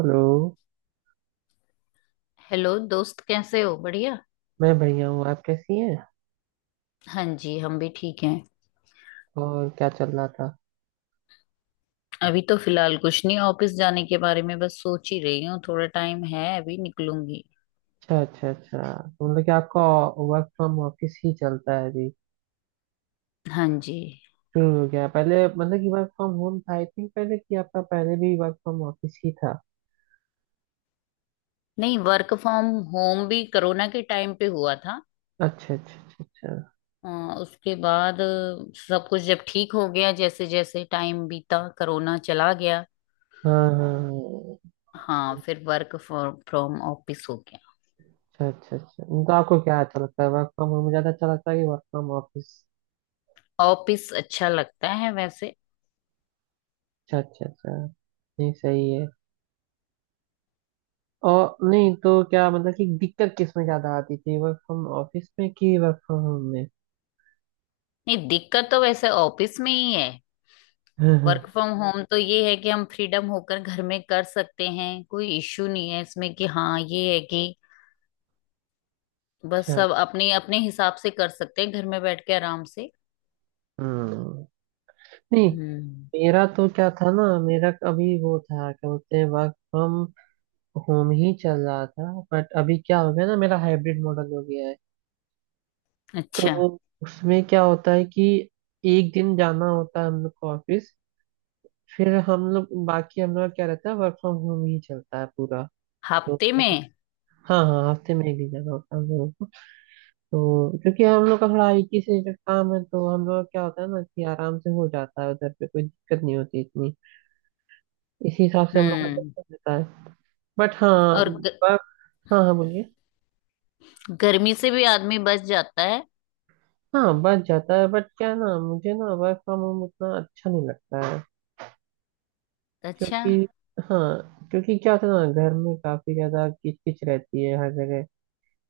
Hello. Hello दोस्त कैसे हो बढ़िया। मैं बढ़िया हूँ, आप कैसी हैं? हाँ जी हम भी ठीक हैं। और क्या चल रहा था? अभी तो फिलहाल कुछ नहीं, ऑफिस जाने के बारे में बस सोच ही रही हूँ, थोड़ा टाइम है अभी निकलूंगी। अच्छा, अच्छा, अच्छा। तो मतलब कि आपका वर्क फ्रॉम ऑफिस ही चलता है अभी? हाँ जी। शुरू हो गया? पहले मतलब कि वर्क फ्रॉम होम था, आई थिंक पहले कि आपका पहले भी वर्क फ्रॉम ऑफिस ही था? नहीं, वर्क फ्रॉम होम भी कोरोना के टाइम पे हुआ था। अच्छा, अच्छा, अच्छा, अच्छा। अ, उसके बाद सब कुछ जब ठीक हो गया, जैसे जैसे टाइम बीता, कोरोना चला गया। हाँ हाँ हाँ। हाँ, फिर वर्क फ्रॉम ऑफिस हो गया। अच्छा, अच्छा, अच्छा। तो आपको क्या अच्छा लगता है, वर्क फ्रॉम होम ज़्यादा अच्छा लगता है कि वर्क फ्रॉम ऑफिस? ऑफिस अच्छा लगता है वैसे। अच्छा, अच्छा, अच्छा। नहीं, सही है। और नहीं तो क्या, मतलब कि दिक्कत किस में ज़्यादा आती थी, वर्क फ्रॉम ऑफिस में कि वर्क फ्रॉम होम नहीं, दिक्कत तो वैसे ऑफिस में ही है। में? वर्क फ्रॉम होम तो ये है कि हम फ्रीडम होकर घर में कर सकते हैं, कोई इश्यू नहीं है इसमें कि हाँ ये है कि बस अच्छा। सब अपने अपने हिसाब से कर सकते हैं, घर में बैठ के आराम से। हम्म। नहीं, हम्म। मेरा तो क्या था ना, मेरा अभी वो था, क्या बोलते हैं, वर्क फ्रॉम होम ही चल रहा था, बट अभी क्या हो गया ना, मेरा हाइब्रिड मॉडल हो गया है। अच्छा। तो उसमें क्या होता है कि एक दिन जाना होता है हम लोग को ऑफिस, फिर हम लोग बाकी हम लोग का क्या रहता है, वर्क फ्रॉम होम ही चलता है पूरा। तो हफ्ते में। हाँ हाँ, हफ्ते में एक दिन जाना होता है हम लोगों को। तो क्योंकि हम लोग का थोड़ा आईटी से रिलेटेड काम है, तो हम लोग का क्या होता है ना, कि आराम से हो जाता है, उधर पे कोई दिक्कत नहीं होती इतनी। इसी हिसाब से हम लोग का हम्म। बच जाता है। बट हाँ, और ग, वर्क, हाँ हाँ बोलिए। गर्मी से भी आदमी बच जाता है। हाँ बच जाता है, बट क्या ना, मुझे ना वर्क फ्रॉम होम उतना अच्छा नहीं लगता है। अच्छा। क्योंकि हाँ, क्योंकि क्या होता है ना, घर में काफी ज्यादा किचकिच रहती है हर जगह।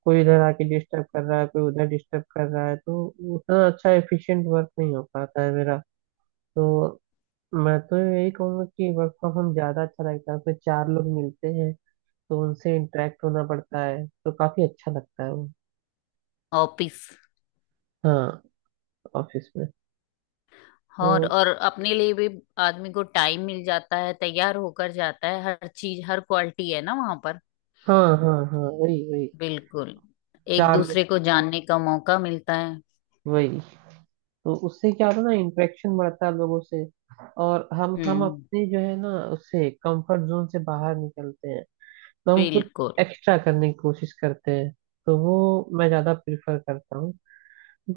कोई इधर आके डिस्टर्ब कर रहा है, कोई उधर डिस्टर्ब कर रहा है, तो उतना अच्छा एफिशिएंट वर्क नहीं हो पाता है मेरा। तो मैं तो यही कहूंगा कि वर्क फ्रॉम होम ज्यादा अच्छा लगता है, उसमें चार लोग मिलते हैं, तो उनसे इंटरेक्ट होना पड़ता है, तो काफी अच्छा लगता है वो। ऑफिस। हाँ, ऑफिस में। और तो और अपने लिए भी आदमी को टाइम मिल जाता है, तैयार होकर जाता है, हर चीज हर क्वालिटी है ना वहां पर। हाँ हाँ हाँ, वही वही। बिल्कुल। एक चार लोग, दूसरे को जानने का मौका मिलता है। वही। तो उससे क्या होता है ना, इंटरेक्शन बढ़ता है लोगों से। और हम हम्म। अपने जो है ना, उससे कंफर्ट जोन से बाहर निकलते हैं। तो हम कुछ बिल्कुल। एक्स्ट्रा करने की कोशिश करते हैं। तो वो मैं ज्यादा प्रिफर करता हूँ।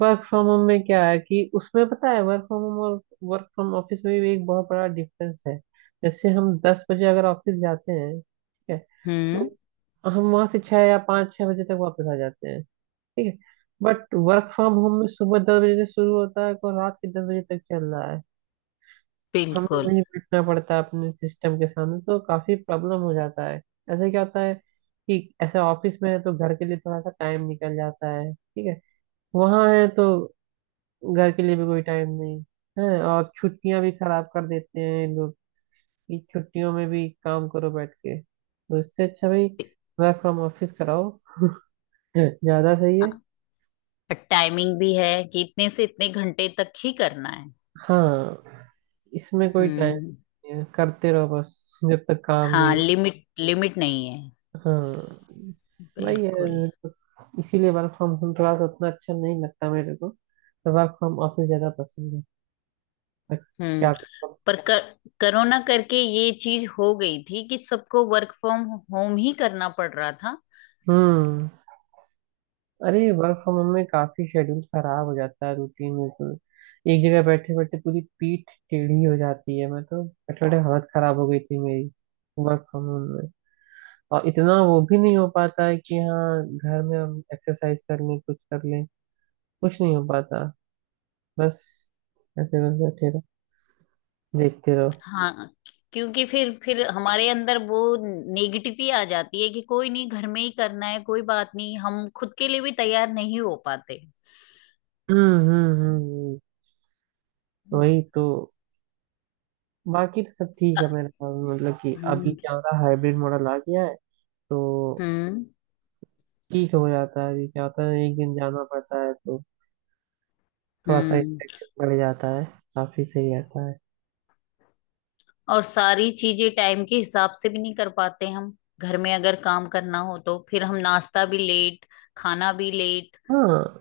वर्क फ्रॉम होम में क्या है कि उसमें पता है, वर्क फ्रॉम होम और वर्क फ्रॉम ऑफिस में भी एक बहुत बड़ा डिफरेंस है। जैसे हम 10 बजे अगर ऑफिस जाते हैं, ठीक है, हम्म। तो हम वहां से छह या 5-6 बजे तक वापस आ जाते हैं, ठीक है। बट वर्क फ्रॉम होम में सुबह 10 बजे से शुरू होता है और रात के 10 बजे तक चल रहा है। हमें बिल्कुल। वहीं बैठना पड़ता है अपने सिस्टम के सामने, तो काफी प्रॉब्लम हो जाता है। ऐसे क्या होता है कि ऐसे ऑफिस में है तो घर के लिए थोड़ा सा टाइम निकल जाता है, ठीक है। वहां है तो घर के लिए भी कोई टाइम नहीं है। और छुट्टियां भी खराब कर देते हैं ये लोग कि छुट्टियों में भी काम करो बैठ के। तो इससे अच्छा भाई वर्क फ्रॉम ऑफिस कराओ। ज्यादा सही है। और टाइमिंग भी है कि इतने से इतने घंटे तक ही करना है। हाँ, इसमें कोई टाइम हम्म। नहीं है, करते रहो बस जब तक काम नहीं हाँ, हो। लिमिट लिमिट नहीं है। हाँ भाई बिल्कुल। यार, तो इसीलिए वर्क फ्रॉम होम थोड़ा सा उतना अच्छा नहीं लगता मेरे को। तो वर्क फ्रॉम ऑफिस ज्यादा पसंद है। पर हम्म। क्या करूं? पर कर, कोरोना करके ये चीज हो गई थी कि सबको वर्क फ्रॉम होम ही करना पड़ रहा था। हम्म। अरे वर्क फ्रॉम होम में काफी शेड्यूल खराब हो जाता है, रूटीन बिल्कुल। एक जगह बैठे बैठे पूरी पीठ टेढ़ी हो जाती है, मैं तो बैठे बैठे हालत खराब हो गई थी मेरी वर्क फ्रॉम होम में। और इतना वो भी नहीं हो पाता है कि हाँ घर में हम एक्सरसाइज कर लें, कुछ कर लें, कुछ नहीं हो पाता। बस ऐसे बस बैठे रहो, देखते रहो। हाँ, क्योंकि फिर हमारे अंदर वो नेगेटिव ही आ जाती है कि कोई नहीं, घर में ही करना है, कोई बात नहीं, हम खुद के लिए भी तैयार नहीं हो पाते। हम्म हम्म हम्म हम्म, हम्म वही तो। बाकी तो सब ठीक है मेरे ख्याल में, मतलब कि अभी क्या होता है, हाइब्रिड मॉडल आ गया है, तो हम्म ठीक हो जाता है। अभी क्या होता है, एक दिन जाना पड़ता है, तो थोड़ा सा हम्म। इन्फेक्शन बढ़ जाता है, काफी सही रहता है। और सारी चीजें टाइम के हिसाब से भी नहीं कर पाते हम, घर में अगर काम करना हो तो फिर हम नाश्ता भी लेट, खाना भी लेट। हाँ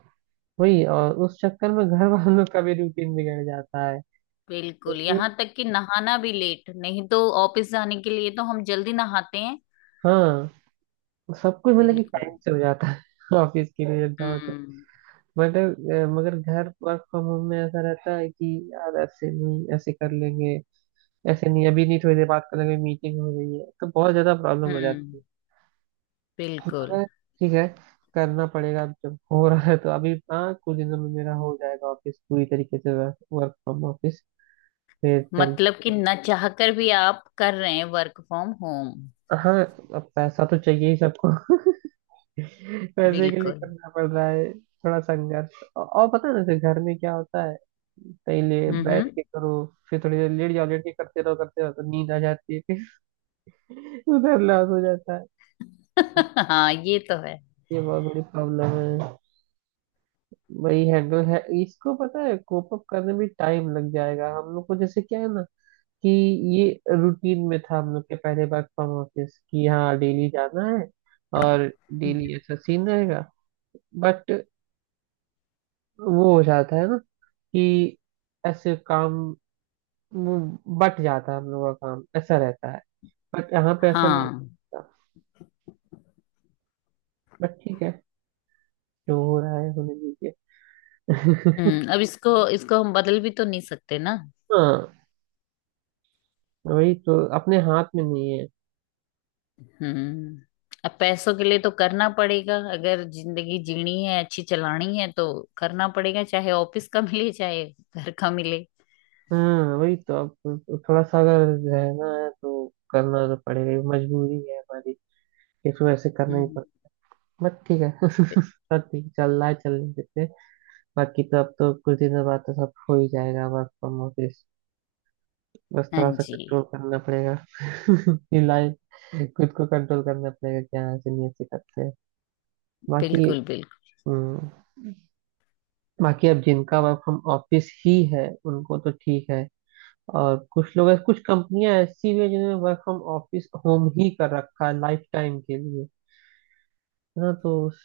वही, और उस चक्कर में घर वालों का भी रूटीन बिगड़ जाता है। बिल्कुल, क्योंकि यहाँ तक कि नहाना भी लेट, नहीं तो ऑफिस जाने के लिए तो हम जल्दी नहाते हैं। हाँ, सब कुछ मतलब कि बिल्कुल। टाइम से हो जाता है। ऑफिस के लिए जाओ तो। हम्म बट मगर घर वर्क फ्रॉम होम में ऐसा रहता है कि यार ऐसे नहीं, ऐसे कर लेंगे, ऐसे नहीं अभी नहीं, थोड़ी देर बात कर लेंगे, मीटिंग हो रही है, तो बहुत ज्यादा प्रॉब्लम हो हम्म। जाती है। बिल्कुल। मगर ठीक है, करना पड़ेगा, अब जब हो रहा है तो। अभी हाँ, कुछ दिनों में मेरा हो जाएगा ऑफिस, पूरी तरीके से वर्क फ्रॉम ऑफिस, फिर चल। मतलब कि न चाहकर भी आप कर रहे हैं वर्क फ्रॉम होम। हाँ, अब पैसा तो चाहिए ही सबको। पैसे के लिए बिल्कुल। करना पड़ रहा है थोड़ा संघर्ष, और पता है ना जैसे घर में क्या होता है, कहीं ले बैठ हम्म। के करो, फिर थोड़ी देर लेट जाओ, लेट के करते रहो तो नींद आ जाती है फिर। उधर लॉस हो जाता है। हाँ ये तो है। ये बहुत बड़ी प्रॉब्लम है। वही हैंडल है इसको, पता है कोप अप करने में टाइम लग जाएगा हम लोग को। जैसे क्या है ना, कि ये रूटीन में था हम लोग के पहले, वर्क फ्रॉम ऑफिस, कि हाँ डेली जाना है और डेली ऐसा सीन रहेगा। बट वो हो जाता है ना, कि ऐसे काम वो बट जाता है, हम लोग का काम ऐसा रहता है। बट यहाँ पे ऐसा ना। हाँ। बट ठीक है, जो हो रहा है होने दीजिए। हम्म, अब इसको इसको हम बदल भी तो नहीं सकते ना। हाँ, वही तो, अपने हाथ में नहीं है। हम्म। अब पैसों के लिए तो करना पड़ेगा, अगर जिंदगी जीनी है अच्छी चलानी है तो करना पड़ेगा, चाहे ऑफिस का मिले चाहे घर का मिले। हाँ वही तो। अब थोड़ा सा, अगर रहना है तो करना तो पड़ेगा, ये मजबूरी है हमारी, इसको ऐसे करना ही हम्म। पड़ता। बट ठीक है, बि- सब ठीक चल रहा है, चलने देते हैं। बाकी तो अब तो कुछ दिनों बाद तो सब हो ही जाएगा वर्क फ्रॉम ऑफिस, बस हाँ थोड़ा सा जी। कंट्रोल करना पड़ेगा। ये लाइफ, खुद को कंट्रोल करना पड़ेगा कि हाँ ऐसे नहीं, ऐसे करते हैं। बाकी बिल्कुल बिल्कुल। हम्म, बाकी अब जिनका वर्क फ्रॉम ऑफिस ही है उनको तो ठीक है। और कुछ लोग, कुछ कंपनियां ऐसी भी है जिन्होंने वर्क फ्रॉम ऑफिस होम ही कर रखा है लाइफ टाइम के लिए, है ना। तो उस,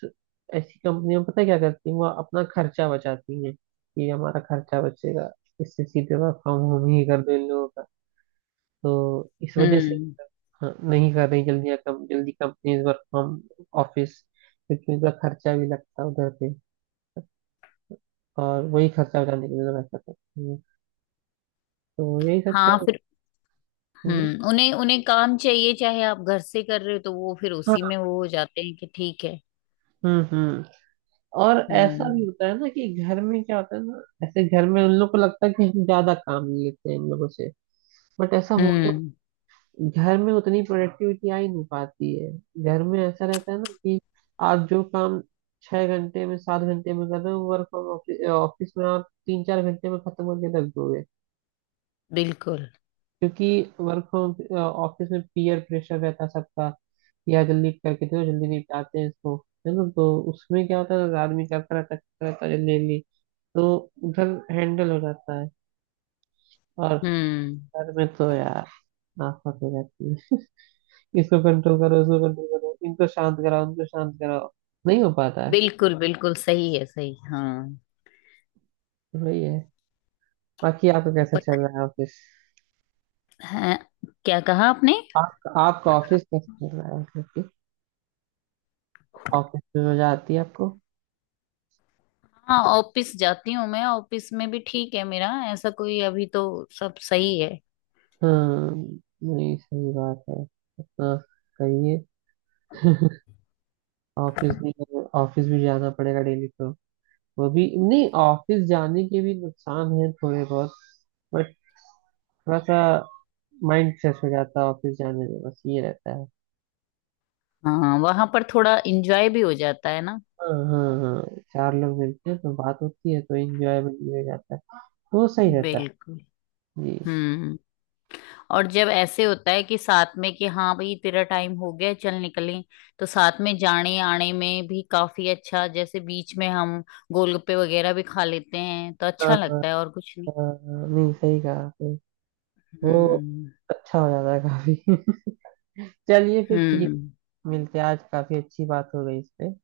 ऐसी कंपनियां पता है क्या करती हैं, वो अपना खर्चा बचाती हैं, कि हमारा खर्चा बचेगा इससे, सीधे वर्क फ्रॉम होम ही कर दो इन लोगों का। तो इस वजह से हम्म। हाँ, नहीं कर रही जल्दी या कम जल्दी कंपनीज वर्क फ्रॉम ऑफिस, क्योंकि उनका खर्चा भी लगता है उधर पे। और वही खर्चा बचाने के लिए लोग ऐसा करते हैं। तो यही सब हाँ, चल। फिर। जी, हम्म, उन्हें उन्हें काम चाहिए, चाहे आप घर से कर रहे हो तो वो फिर उसी हाँ। में वो हो जाते हैं कि ठीक है। हम्म। और ऐसा भी हम्म होता है ना, कि घर में क्या होता है ना, ऐसे घर में उन लोग को लगता है कि हम ज्यादा काम ले लेते हैं इन लोगों से। बट ऐसा होता हम्म। है, घर में उतनी प्रोडक्टिविटी आ ही नहीं पाती है। घर में ऐसा रहता है ना, कि आप जो काम 6 घंटे में, 7 घंटे में कर रहे हो, वर्क फ्रॉम ऑफिस में आप 3-4 घंटे में खत्म करके रख दोगे। बिल्कुल। क्योंकि वर्क फ्रॉम ऑफिस में पीयर प्रेशर रहता है सबका, या जल्दी करके दो, जल्दी निपटाते हैं इसको, है ना। तो उसमें क्या होता है, आदमी करता रहता जल्दी जल्दी, तो उधर हैंडल हो जाता है। और हम्म। घर में तो यार नाफत हो जाती है, इसको कंट्रोल करो, इसको कंट्रोल करो, इनको शांत कराओ, उनको शांत कराओ, नहीं हो पाता है। बिल्कुल बिल्कुल, सही है सही। हाँ वही है। बाकी आपका कैसा पक, चल रहा है ऑफिस? हाँ, क्या कहा आपने? आप, आपका ऑफिस कैसा चल रहा है, मतलब कि ऑफिस में मजा आती है आपको? हाँ, ऑफिस जाती हूँ मैं, ऑफिस में भी ठीक है मेरा, ऐसा कोई अभी तो, सब सही है। हाँ, नहीं सही बात है। इतना सही है। ऑफिस भी, ऑफिस भी जाना पड़ेगा डेली तो। वो भी नहीं, ऑफिस जाने के भी नुकसान है थोड़े बहुत, बट थोड़ा सा माइंड फ्रेश हो जाता है ऑफिस जाने में, बस ये रहता है। हाँ, वहां पर थोड़ा इंजॉय भी हो जाता है ना। हाँ हाँ हाँ, चार लोग मिलते हैं तो बात होती है, तो इंजॉयबल भी हो जाता है, तो वो सही रहता है। बिल्कुल। जी, हम्म। और जब ऐसे होता है कि साथ में कि हाँ भाई तेरा टाइम हो गया चल निकलें, तो साथ में जाने आने में भी काफी अच्छा, जैसे बीच में हम गोलगप्पे वगैरह भी खा लेते हैं तो हाँ। अच्छा लगता है, और कुछ नहीं। हाँ, नहीं सही कहा आपने। वो हम्म अच्छा हो जाता है काफी। चलिए फिर ठीक, हम्म। मिलते हैं, आज काफी अच्छी बात हो गई इस पे।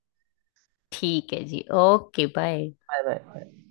ठीक है जी, ओके बाय। आप आप।